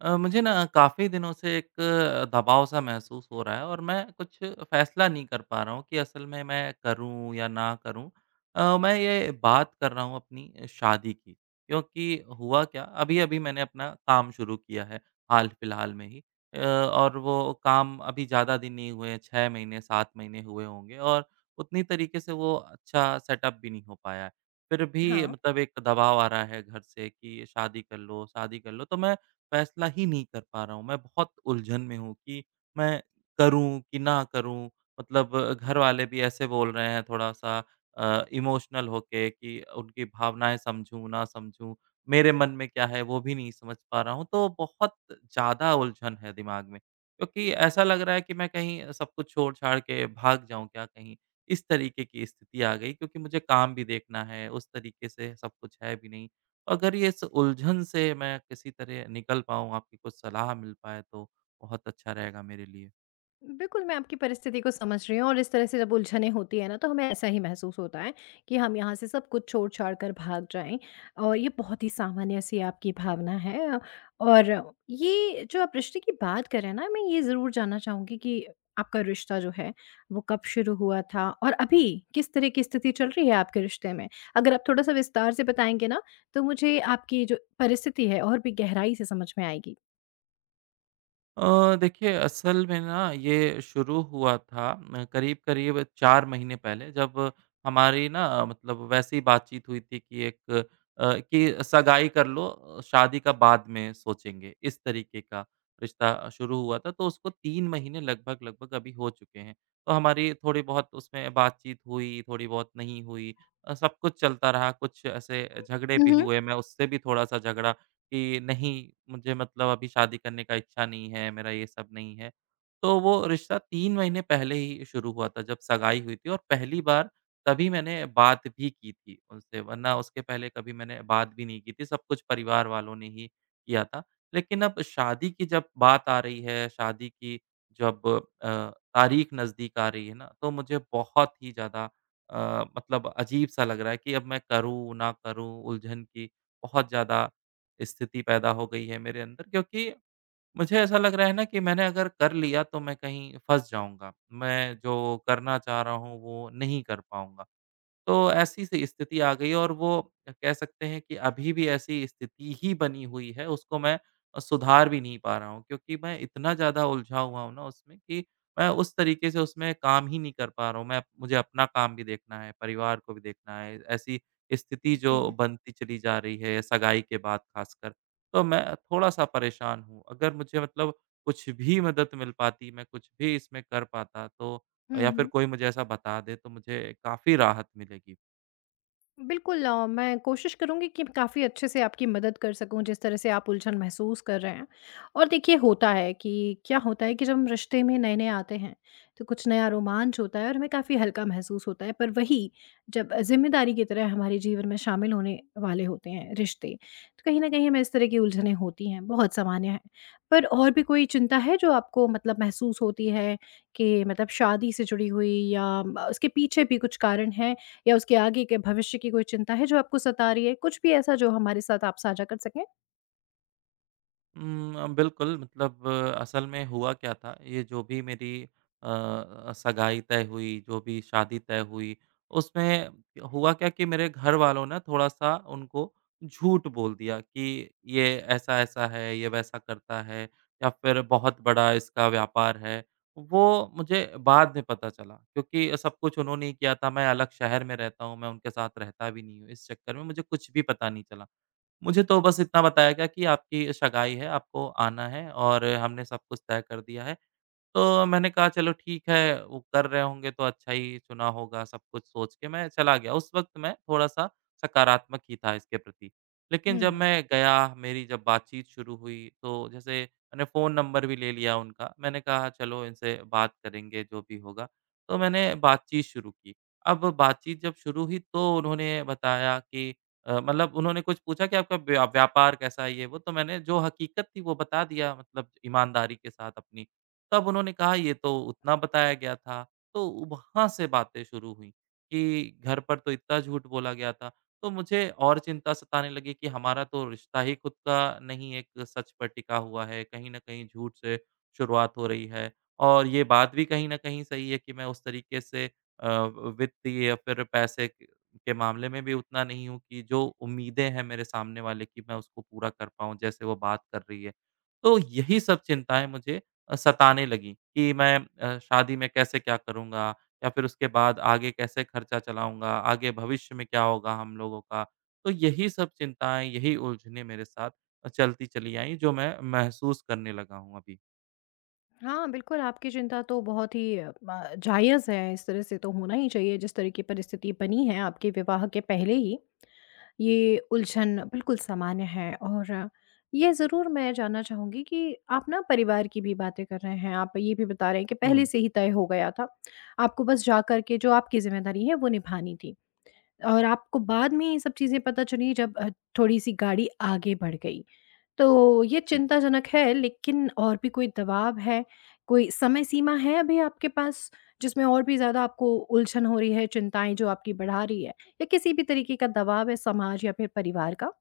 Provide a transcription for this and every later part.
मुझे ना काफ़ी दिनों से एक दबाव-सा महसूस हो रहा है और मैं कुछ फ़ैसला नहीं कर पा रहा हूँ कि असल में मैं करूँ या ना करूँ। मैं ये बात कर रहा हूँ अपनी शादी की, क्योंकि हुआ क्या, अभी-अभी मैंने अपना काम शुरू किया है, हाल-फिलहाल में ही। और वो काम अभी ज़्यादा दिन नहीं हुए हैं, 6 महीने, 7 महीने हुए होंगे और उतनी तरीके से वो अच्छा सेटअप भी नहीं हो पाया है। फिर भी हाँ, मतलब एक दबाव आ रहा है घर से कि शादी कर लो, शादी कर लो। तो मैं फ़ैसला ही नहीं कर पा रहा हूँ। मैं बहुत उलझन में हूँ कि मैं करूँ कि ना करूँ? मतलब घर वाले भी ऐसे बोल रहे हैं थोड़ा-सा इमोशनल होके कि उनकी भावनाएँ समझूँ, ना समझूँ? मेरे मन में क्या है वो भी नहीं समझ पा रहा हूँ। तो बहुत ज़्यादा उलझन है दिमाग में, क्योंकि ऐसा लग रहा है कि मैं कहीं सब कुछ छोड़-छाड़ के भाग जाऊँ क्या कहीं? इस तरीके की स्थिति आ गई क्योंकि मुझे काम भी देखना है, उस तरीके से सब कुछ है भी नहीं। तो अगर ये इस उलझन से मैं किसी तरह निकल पाऊँ, आपकी कुछ सलाह मिल पाए तो बहुत अच्छा रहेगा मेरे लिए। बिल्कुल मैं आपकी परिस्थिति को समझ रही हूँ। और इस तरह से जब उलझनें होती है ना, तो हमें ऐसा ही महसूस होता है कि हम यहाँ से सब कुछ छोड़ छाड़ कर भाग जाएं। और ये बहुत ही सामान्य सी आपकी भावना है। और ये जो आप रिश्ते की बात करें ना, मैं ये ज़रूर जानना चाहूँगी कि आपका रिश्ता जो है वो कब शुरू हुआ था और अभी किस तरह की स्थिति चल रही है आपके रिश्ते में। अगर आप थोड़ा सा विस्तार से बताएंगे ना, तो मुझे आपकी जो परिस्थिति है और भी गहराई से समझ में आएगी। देखिए असल में ना ये शुरू हुआ था करीब-करीब 4 महीने पहले जब हमारी ना मतलब वैसे ही बातचीत हुई थी कि एक कि सगाई कर लो शादी का बाद में सोचेंगे, इस तरीके का रिश्ता शुरू हुआ था। तो उसको 3 महीने लगभग-लगभग अभी हो चुके हैं। तो हमारी थोड़ी बहुत उसमें बातचीत हुई, थोड़ी बहुत नहीं हुई। सब कुछ चलता रहा, कुछ ऐसे झगड़े भी हम्म। हुए, मैं उससे भी थोड़ा-सा झगड़ा कि नहीं, मुझे मतलब अभी शादी करने का इच्छा नहीं है, मेरा ये सब नहीं है। तो वो रिश्ता 3 महीने पहले ही शुरू हुआ था जब सगाई हुई थी और पहली बार तभी मैंने बात भी की थी उनसे, वरना उसके पहले कभी मैंने बात भी नहीं की थी, सब कुछ परिवार वालों ने ही किया था। लेकिन अब शादी की जब बात आ रही है, शादी की जब अ, तारीख नज़दीक आ रही है ना, तो मुझे बहुत ही ज़्यादा मतलब अजीब-सा लग रहा है कि अब मैं करूँ, ना करूँ, उलझन की बहुत ज़्यादा स्थिति पैदा हो गई है मेरे अंदर क्योंकि मुझे ऐसा लग रहा है ना कि मैंने अगर कर लिया तो मैं कहीं फँस जाऊँगा। मैं जो करना चाह रहा हूँ वो नहीं कर पाऊँगा। तो ऐसी सी स्थिति आ गई और वो कह सकते हैं कि अभी भी ऐसी स्थिति ही बनी हुई है, उसको मैं सुधार भी नहीं पा रहा हूँ क्योंकि मैं इतना ज़्यादा उलझा हुआ हूँ ना उसमें कि मैं उस तरीके से उसमें काम ही नहीं कर पा रहा हूँ। मैं मुझे अपना काम भी देखना है, परिवार को भी देखना है। ऐसी स्थिति जी जो जी। बनती चली जा रही है, सगाई के बाद ख़ासकर, तो मैं थोड़ा-सा परेशान हूँ। अगर मुझे मतलब कुछ भी मदद मिल पाती, मैं कुछ भी इसमें कर पाता तो या फिर हम्म। कोई मुझे ऐसा बता दे तो मुझे काफ़ी राहत मिलेगी। बिल्कुल। मैं कोशिश करूँगी कि काफ़ी अच्छे से आपकी मदद कर सकूँ, जिस तरह से आप उलझन महसूस कर रहे हैं। और देखिए, होता है कि क्या होता है कि जब हम रिश्ते में नए-नए आते हैं, तो कुछ नया रोमांच होता है और हमें काफ़ी हल्का महसूस होता है। पर वही, जब ज़िम्मेदारी की तरह हमारे जीवन में शामिल होने वाले होते हैं रिश्ते, तो कहीं न कहीं हमें इस तरह की उलझनें होती हैं, बहुत सामान्य है। पर और भी कोई चिंता है जो आपको मतलब महसूस होती है कि मतलब शादी से जुड़ी हुई, या म उसके पीछे भी कुछ कारण है, या उसके आगे के भविष्य की कोई चिंता है जो आपको सता रही है? कुछ भी ऐसा जो हमारे साथ आप साझा कर सकें? बिल्कुल मतलब असल में हुआ क्या था, ये जो भी मेरी सगाई तय हुई, जो भी शादी तय हुई, उसमें हुआ क्या कि मेरे घर वालों ने थोड़ा-सा उनको झूठ बोल दिया कि ये ऐसा-ऐसा है, ये वैसा करता है या फिर बहुत बड़ा इसका व्यापार है। वो मुझे बाद में पता चला क्योंकि सब कुछ उन्होंने ही किया था, मैं अलग शहर में रहता हूँ, मैं उनके साथ रहता भी नहीं हूँ। इस चक्कर में मुझे कुछ भी पता नहीं चला। मुझे तो बस इतना बताया गया कि आपकी शगाई है, आपको आना है और हमने सब कुछ तय कर दिया है। तो मैंने कहा चलो ठीक है, वो कर रहे होंगे तो अच्छा ही चुना होगा सब कुछ सोच के मैं चला गया। उस वक़्त मैं थोड़ा-सा सकारात्मक ही था इसके प्रति। लेकिन जब हुँ। मैं गया, मेरी जब बातचीत शुरू हुई तो जैसे मैंने फ़ोन नंबर भी ले लिया उनका। मैंने कहा चलो इनसे बात करेंगे जो भी होगा। तो मैंने बातचीत शुरू की। अब बातचीत जब शुरू हुई तो उन्होंने बताया कि मतलब उन्होंने कुछ पूछा कि आपका व्यापार कैसा है ये वो? तो मैंने जो हकीकत थी वो बता दिया मतलब ईमानदारी के साथ अपनी। तब उन्होंने कहा ये तो उतना बताया गया था। तो वहाँ से बातें शुरू हुई कि घर पर तो इतना झूठ बोला गया था। तो मुझे और चिंता सताने लगी कि हमारा तो रिश्ता ही खुद का नहीं एक सच पर टिका हुआ है, कहीं न कहीं झूठ से शुरुआत हो रही है। और ये बात भी कहीं न कहीं सही है कि मैं उस तरीके से वित्तीय या फिर पैसे क के मामले में भी उतना नहीं हूँ कि जो उम्मीदें हैं मेरे सामने वाले की मैं उसको पूरा कर पाऊँ जैसे वो बात कर रही है। तो यही सब चिंताएँ मुझे सताने लगी कि मैं शादी में कैसे क्या करूँगा? या फिर उसके बाद आगे कैसे खर्चा चलाऊँगा? आगे भविष्य में क्या होगा हम लोगों का? तो यही सब चिंताएँ, यही उलझनें मेरे साथ चलती चली आईं जो मैं महसूस करने लगा हूँ अभी। हाँ, बिल्कुल आपकी चिंता तो बहुत ही अ, म जायज़ है। इस तरह से तो होना ही चाहिए, जिस तरह की परिस्थिति बनी है आपके विवाह के पहले ही। ये उलझन बिल्कुल सामान्य है। और ये ज़रूर मैं जानना चाहूँगी कि आप ना परिवार की भी बातें कर रहे हैं, आप ये भी बता रहे हैं कि पहले हुँ, से ही तय हो गया था। आपको बस जा कर के जो आपकी ज़िम्मेदारी है वो निभानी थी। और आपको बाद में ये सब चीज़ें पता चली, जब थोड़ी-सी गाड़ी आगे बढ़ गई। तो ये जी। चिंताजनक है, लेकिन और भी कोई दबाव है, कोई समय सीमा है अभी आपके पास जिसमें और भी ज़्यादा आपको उलझन हो रही है, चिंताएँ जो आपकी बढ़ा रही है, या किसी भी तरीके का दबाव है समाज या फिर परिवार का?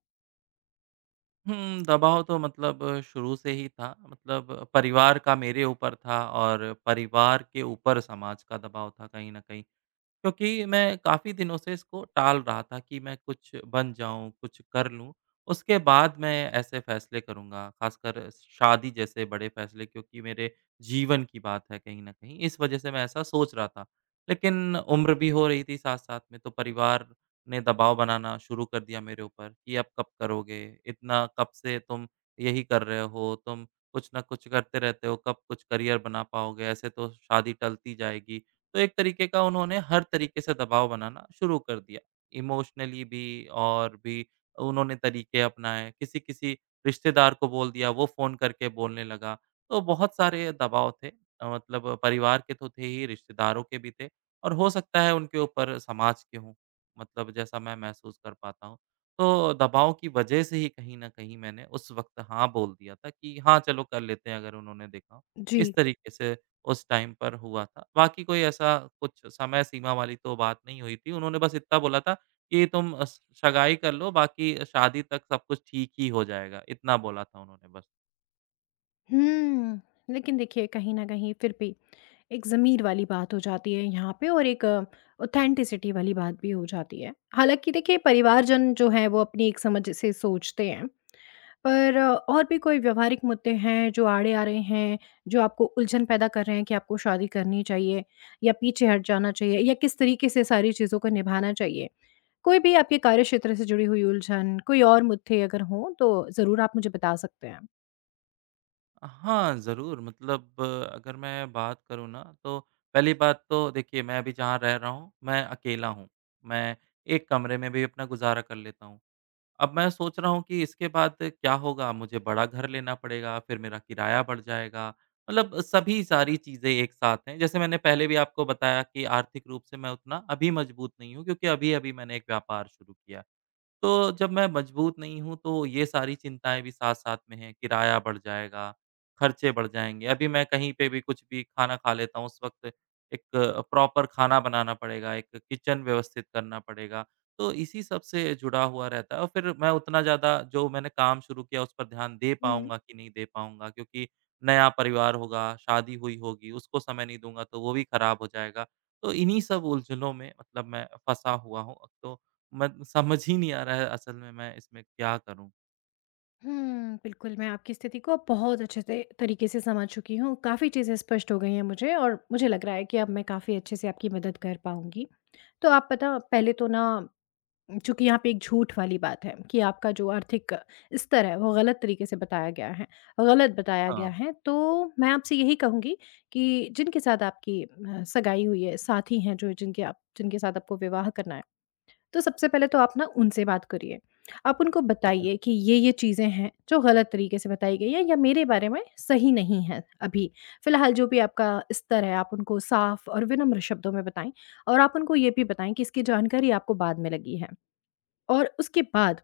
हुँ, दबाव तो मतलब शुरू से ही था मतलब परिवार का मेरे ऊपर था और परिवार के ऊपर समाज का दबाव था कहीं न कहीं। क्योंकि मैं काफ़ी दिनों से इसको टाल रहा था कि मैं कुछ बन जाऊँ, कुछ कर लूँ, उसके बाद मैं ऐसे फ़ैसले करूँगा, ख़ासकर शादी जैसे बड़े फ़ैसले क्योंकि मेरे जीवन की बात है कहीं न कहीं, इस वजह से मैं ऐसा सोच रहा था। लेकिन उम्र भी हो रही थी साथ-साथ में, तो परिवार ने दबाव बनाना शुरू कर दिया मेरे ऊपर कि, "अब कब करोगे? इतना कब से तुम यही कर रहे हो? तुम कुछ ना कुछ करते रहते हो, कब कुछ करियर बना पाओगे? ऐसे तो शादी टलती जाएगी।" तो एक तरीके का उन्होंने हर तरीके से दबाव बनाना शुरू कर दिया। इमोशनली भी और भी उन्होंने तरीके अपनाए। किसी-किसी रिश्तेदार को बोल दिया, वो फ़ोन करके बोलने लगा। तो बहुत सारे दबाव थे मतलब परिवार के तो थे ही, रिश्तेदारों के भी थे और हो सकता है उनके ऊपर समाज के हों, मतलब जैसा मैं महसूस कर पाता हूँ। तो दबाव की वजह से ही कहीं न कहीं मैंने उस वक़्त हाँ बोल दिया था कि हाँ, चलो कर लेते हैं अगर उन्होंने देखा हो। जी। इस तरीके से उस टाइम पर हुआ था। बाकी कोई ऐसा कुछ समय सीमा वाली तो बात नहीं हुई थी। उन्होंने बस इतना बोला था कि तुम अ, स सगाई कर लो बाकी शादी तक सब कुछ ठीक ही हो जाएगा, इतना बोला था उन्होंने बस। हुँ, लेकिन देखिए कहीं न कहीं फिर भी एक ज़मीर वाली बात हो जाती है यहाँ पे, और एक ऑथेंटिसिटी वाली बात भी हो जाती है। हालाँकि देखिए परिवारजन जो हैं वो अपनी एक समझ से सोचते हैं, पर और भी कोई व्यवहारिक मुद्दे हैं जो आड़े आ रहे हैं, जो आपको उलझन पैदा कर रहे हैं कि आपको शादी करनी चाहिए या पीछे हट जाना चाहिए, या किस तरीके से सारी चीज़ों को निभाना चाहिए? कोई भी आपके कार्यक्षेत्र से जुड़ी हुई उलझन, कोई और मुद्दे अगर हों तो ज़रूर आप मुझे बता सकते हैं। हाँ, ज़रूर मतलब अगर मैं बात करूँ ना तो पहली बात तो देखिए मैं अभी जहाँ रह रहा हूँ, मैं अकेला हूँ। मैं एक कमरे में भी अपना गुज़ारा कर लेता हूँ। अब मैं सोच रहा हूँ कि इसके बाद क्या होगा? मुझे बड़ा घर लेना पड़ेगा, फिर मेरा किराया बढ़ जाएगा। मतलब सभी सारी चीज़ें एक साथ हैं। जैसे मैंने पहले भी आपको बताया कि आर्थिक रूप से मैं उतना अभी मजबूत नहीं हूँ क्योंकि अभी-अभी मैंने एक व्यापार शुरू किया। है। तो जब मैं मजबूत नहीं हूँ, तो ये सारी चिंताएँ भी साथ-साथ में हैं, किराया बढ़ जाएगा, खर्चे बढ़ जाएँगे। अभी मैं कहीं पे भी कुछ भी खाना खा लेता हूँ, उस वक़्त एक प्रॉपर खाना बनाना पड़ेगा, एक किचन व्यवस्थित करना पड़ेगा। तो इसी सब से जुड़ा हुआ रहता है और फिर मैं उतना ज़्यादा जो मैंने काम शुरू किया, उस पर ध्यान दे पाऊँगा कि नहीं दे पाऊँगा क्योंकि नया परिवार होगा, शादी हुई होगी, उसको समय नहीं दूँगा, तो वो भी खराब हो जाएगा। तो इन्हीं सब उलझनों में मतलब मैं फँसा हुआ हूँ। तो मत समझ ही नहीं आ रहा है असल में मैं इसमें क्या करूँ? हुँ, बिल्कुल, मैं आपकी स्थिति को बहुत अच्छे से तरीके से समझ चुकी हूँ। काफ़ी चीज़ें स्पष्ट हो गई हैं मुझे, और मुझे लग रहा है कि अब मैं काफ़ी अच्छे से आपकी मदद कर पाऊँगी। तो आप पता पहले तो ना, चूँकि यहाँ पे एक झूठ वाली बात है कि आपका जो आर्थिक स्तर है, वो गलत बताया गया हाँ। है। तो मैं आपसे यही कहूँगी कि जिनके साथ आपकी सगाई हुई है, साथी हैं जो जिनके साथ आपको विवाह करना है, तो सबसे पहले तो आप ना उनसे बात करिए। आप उनको अच्छा। बताइए कि ये-ये चीज़ें हैं जो गलत तरीके से बताई गई हैं, या मेरे बारे में सही नहीं है अभी। फ़िलहाल जो भी आपका स्तर है, आप उनको साफ और विनम्र शब्दों में बताएँ, और आप उनको ये भी बताएँ कि इसकी जानकारी आपको बाद में लगी है। और उसके बाद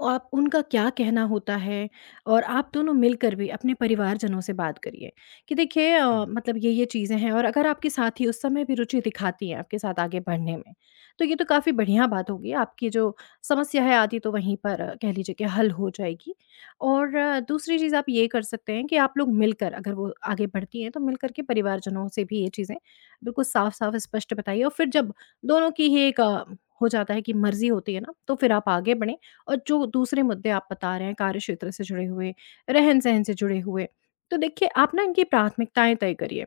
और आप उनका क्या कहना होता है, और आप दोनों मिलकर भी अपने परिवारजनों से बात करिए कि देखिए हुँ, मतलब ये चीज़ें हैं। और अगर आपके साथी उस समय भी रुचि दिखाती हैं आपके साथ आगे बढ़ने में, तो ये तो काफ़ी बढ़िया बात होगी। आपकी जो समस्या है आती, तो वहीं पर कह लीजिए कि हल हो जाएगी। और दूसरी चीज़ आप ये कर सकते हैं कि आप लोग मिलकर, अगर वो आगे बढ़ती हैं तो मिलकर के परिवारजनों से भी ये चीज़ें बिल्कुल साफ साफ स्पष्ट बताइए। और फिर जब दोनों की ही एक हो जाता है कि मर्जी होती है ना, तो फिर आप आगे बढ़ें। और जो दूसरे मुद्दे आप बता रहे हैं कार्य क्षेत्र से जुड़े हुए, रहन-सहन से जुड़े हुए, तो देखिए आप ना इनकी प्राथमिकताएँ तय करिए।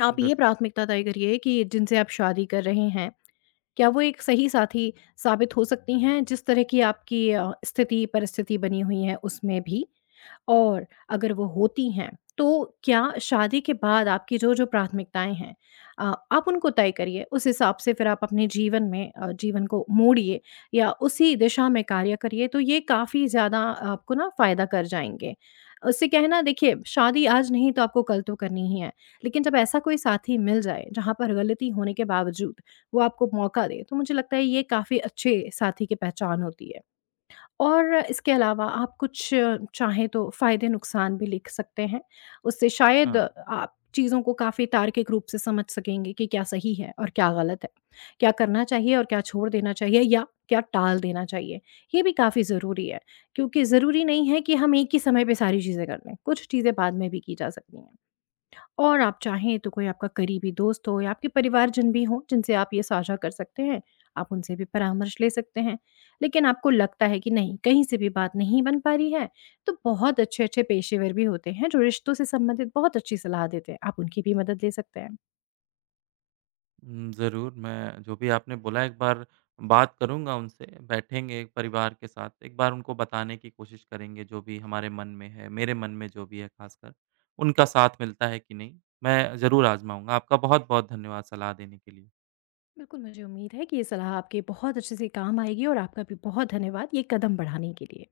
आप ये बिल्कुल, प्राथमिकता तय करिए कि जिनसे आप शादी कर रहे हैं, क्या वो एक सही साथी साबित हो सकती हैं जिस तरह की आपकी स्थिति परिस्थिति बनी हुई है उसमें भी? और अगर वो होती हैं, तो क्या शादी के बाद आपकी जो-जो प्राथमिकताएँ हैं, अ, आप उनको तय करिए। उस हिसाब से फिर आप अपने जीवन को मोड़िए या उसी दिशा में कार्य करिए, तो ये काफ़ी ज़्यादा आपको ना फ़ायदा कर जाएँगे। उससे क्या है ना, देखिए, शादी आज नहीं तो आपको कल तो करनी ही है, लेकिन जब ऐसा कोई साथी मिल जाए जहाँ पर गलती होने के बावजूद वो आपको मौका दे, तो मुझे लगता है ये काफ़ी अच्छे साथी की पहचान होती है। और इसके अलावा आप कुछ चाहें तो फ़ायदे-नुकसान भी लिख सकते हैं। उससे शायद हाँ। आप चीज़ों को काफ़ी तार्किक रूप से समझ सकेंगे कि क्या सही है और क्या गलत है, क्या करना चाहिए और क्या छोड़ देना चाहिए या क्या टाल देना चाहिए। ये भी काफ़ी ज़रूरी है, क्योंकि ज़रूरी नहीं है कि हम एक ही समय पे सारी चीज़ें कर लें, कुछ चीज़ें बाद में भी की जा सकती हैं। और आप चाहें तो कोई आपका करीबी दोस्त हो या आपके परिवारजन भी हों जिनसे आप ये साझा कर सकते हैं, आप उनसे भी परामर्श ले सकते हैं। लेकिन आपको लगता है कि नहीं, कहीं से भी बात नहीं बन पा रही है, तो बहुत अच्छे-अच्छे पेशेवर भी होते हैं जो रिश्तों से संबंधित बहुत अच्छी सलाह देते हैं, आप उनकी भी मदद ले सकते हैं। हुँ, ज़रूर मैं जो भी आपने बोला एक बार बात करूँगा उनसे, बैठेंगे एक परिवार के साथ, एक बार उनको बताने की कोशिश करेंगे जो भी हमारे मन में है, मेरे मन में जो भी है ख़ासकर, उनका साथ मिलता है कि नहीं, मैं ज़रूर आज़माऊँगा। आपका बहुत-बहुत धन्यवाद सलाह देने के लिए। बिल्कुल, मुझे उम्मीद है कि ये सलाह आपके बहुत अच्छे से काम आएगी, और आपका भी बहुत धन्यवाद ये कदम बढ़ाने के लिए।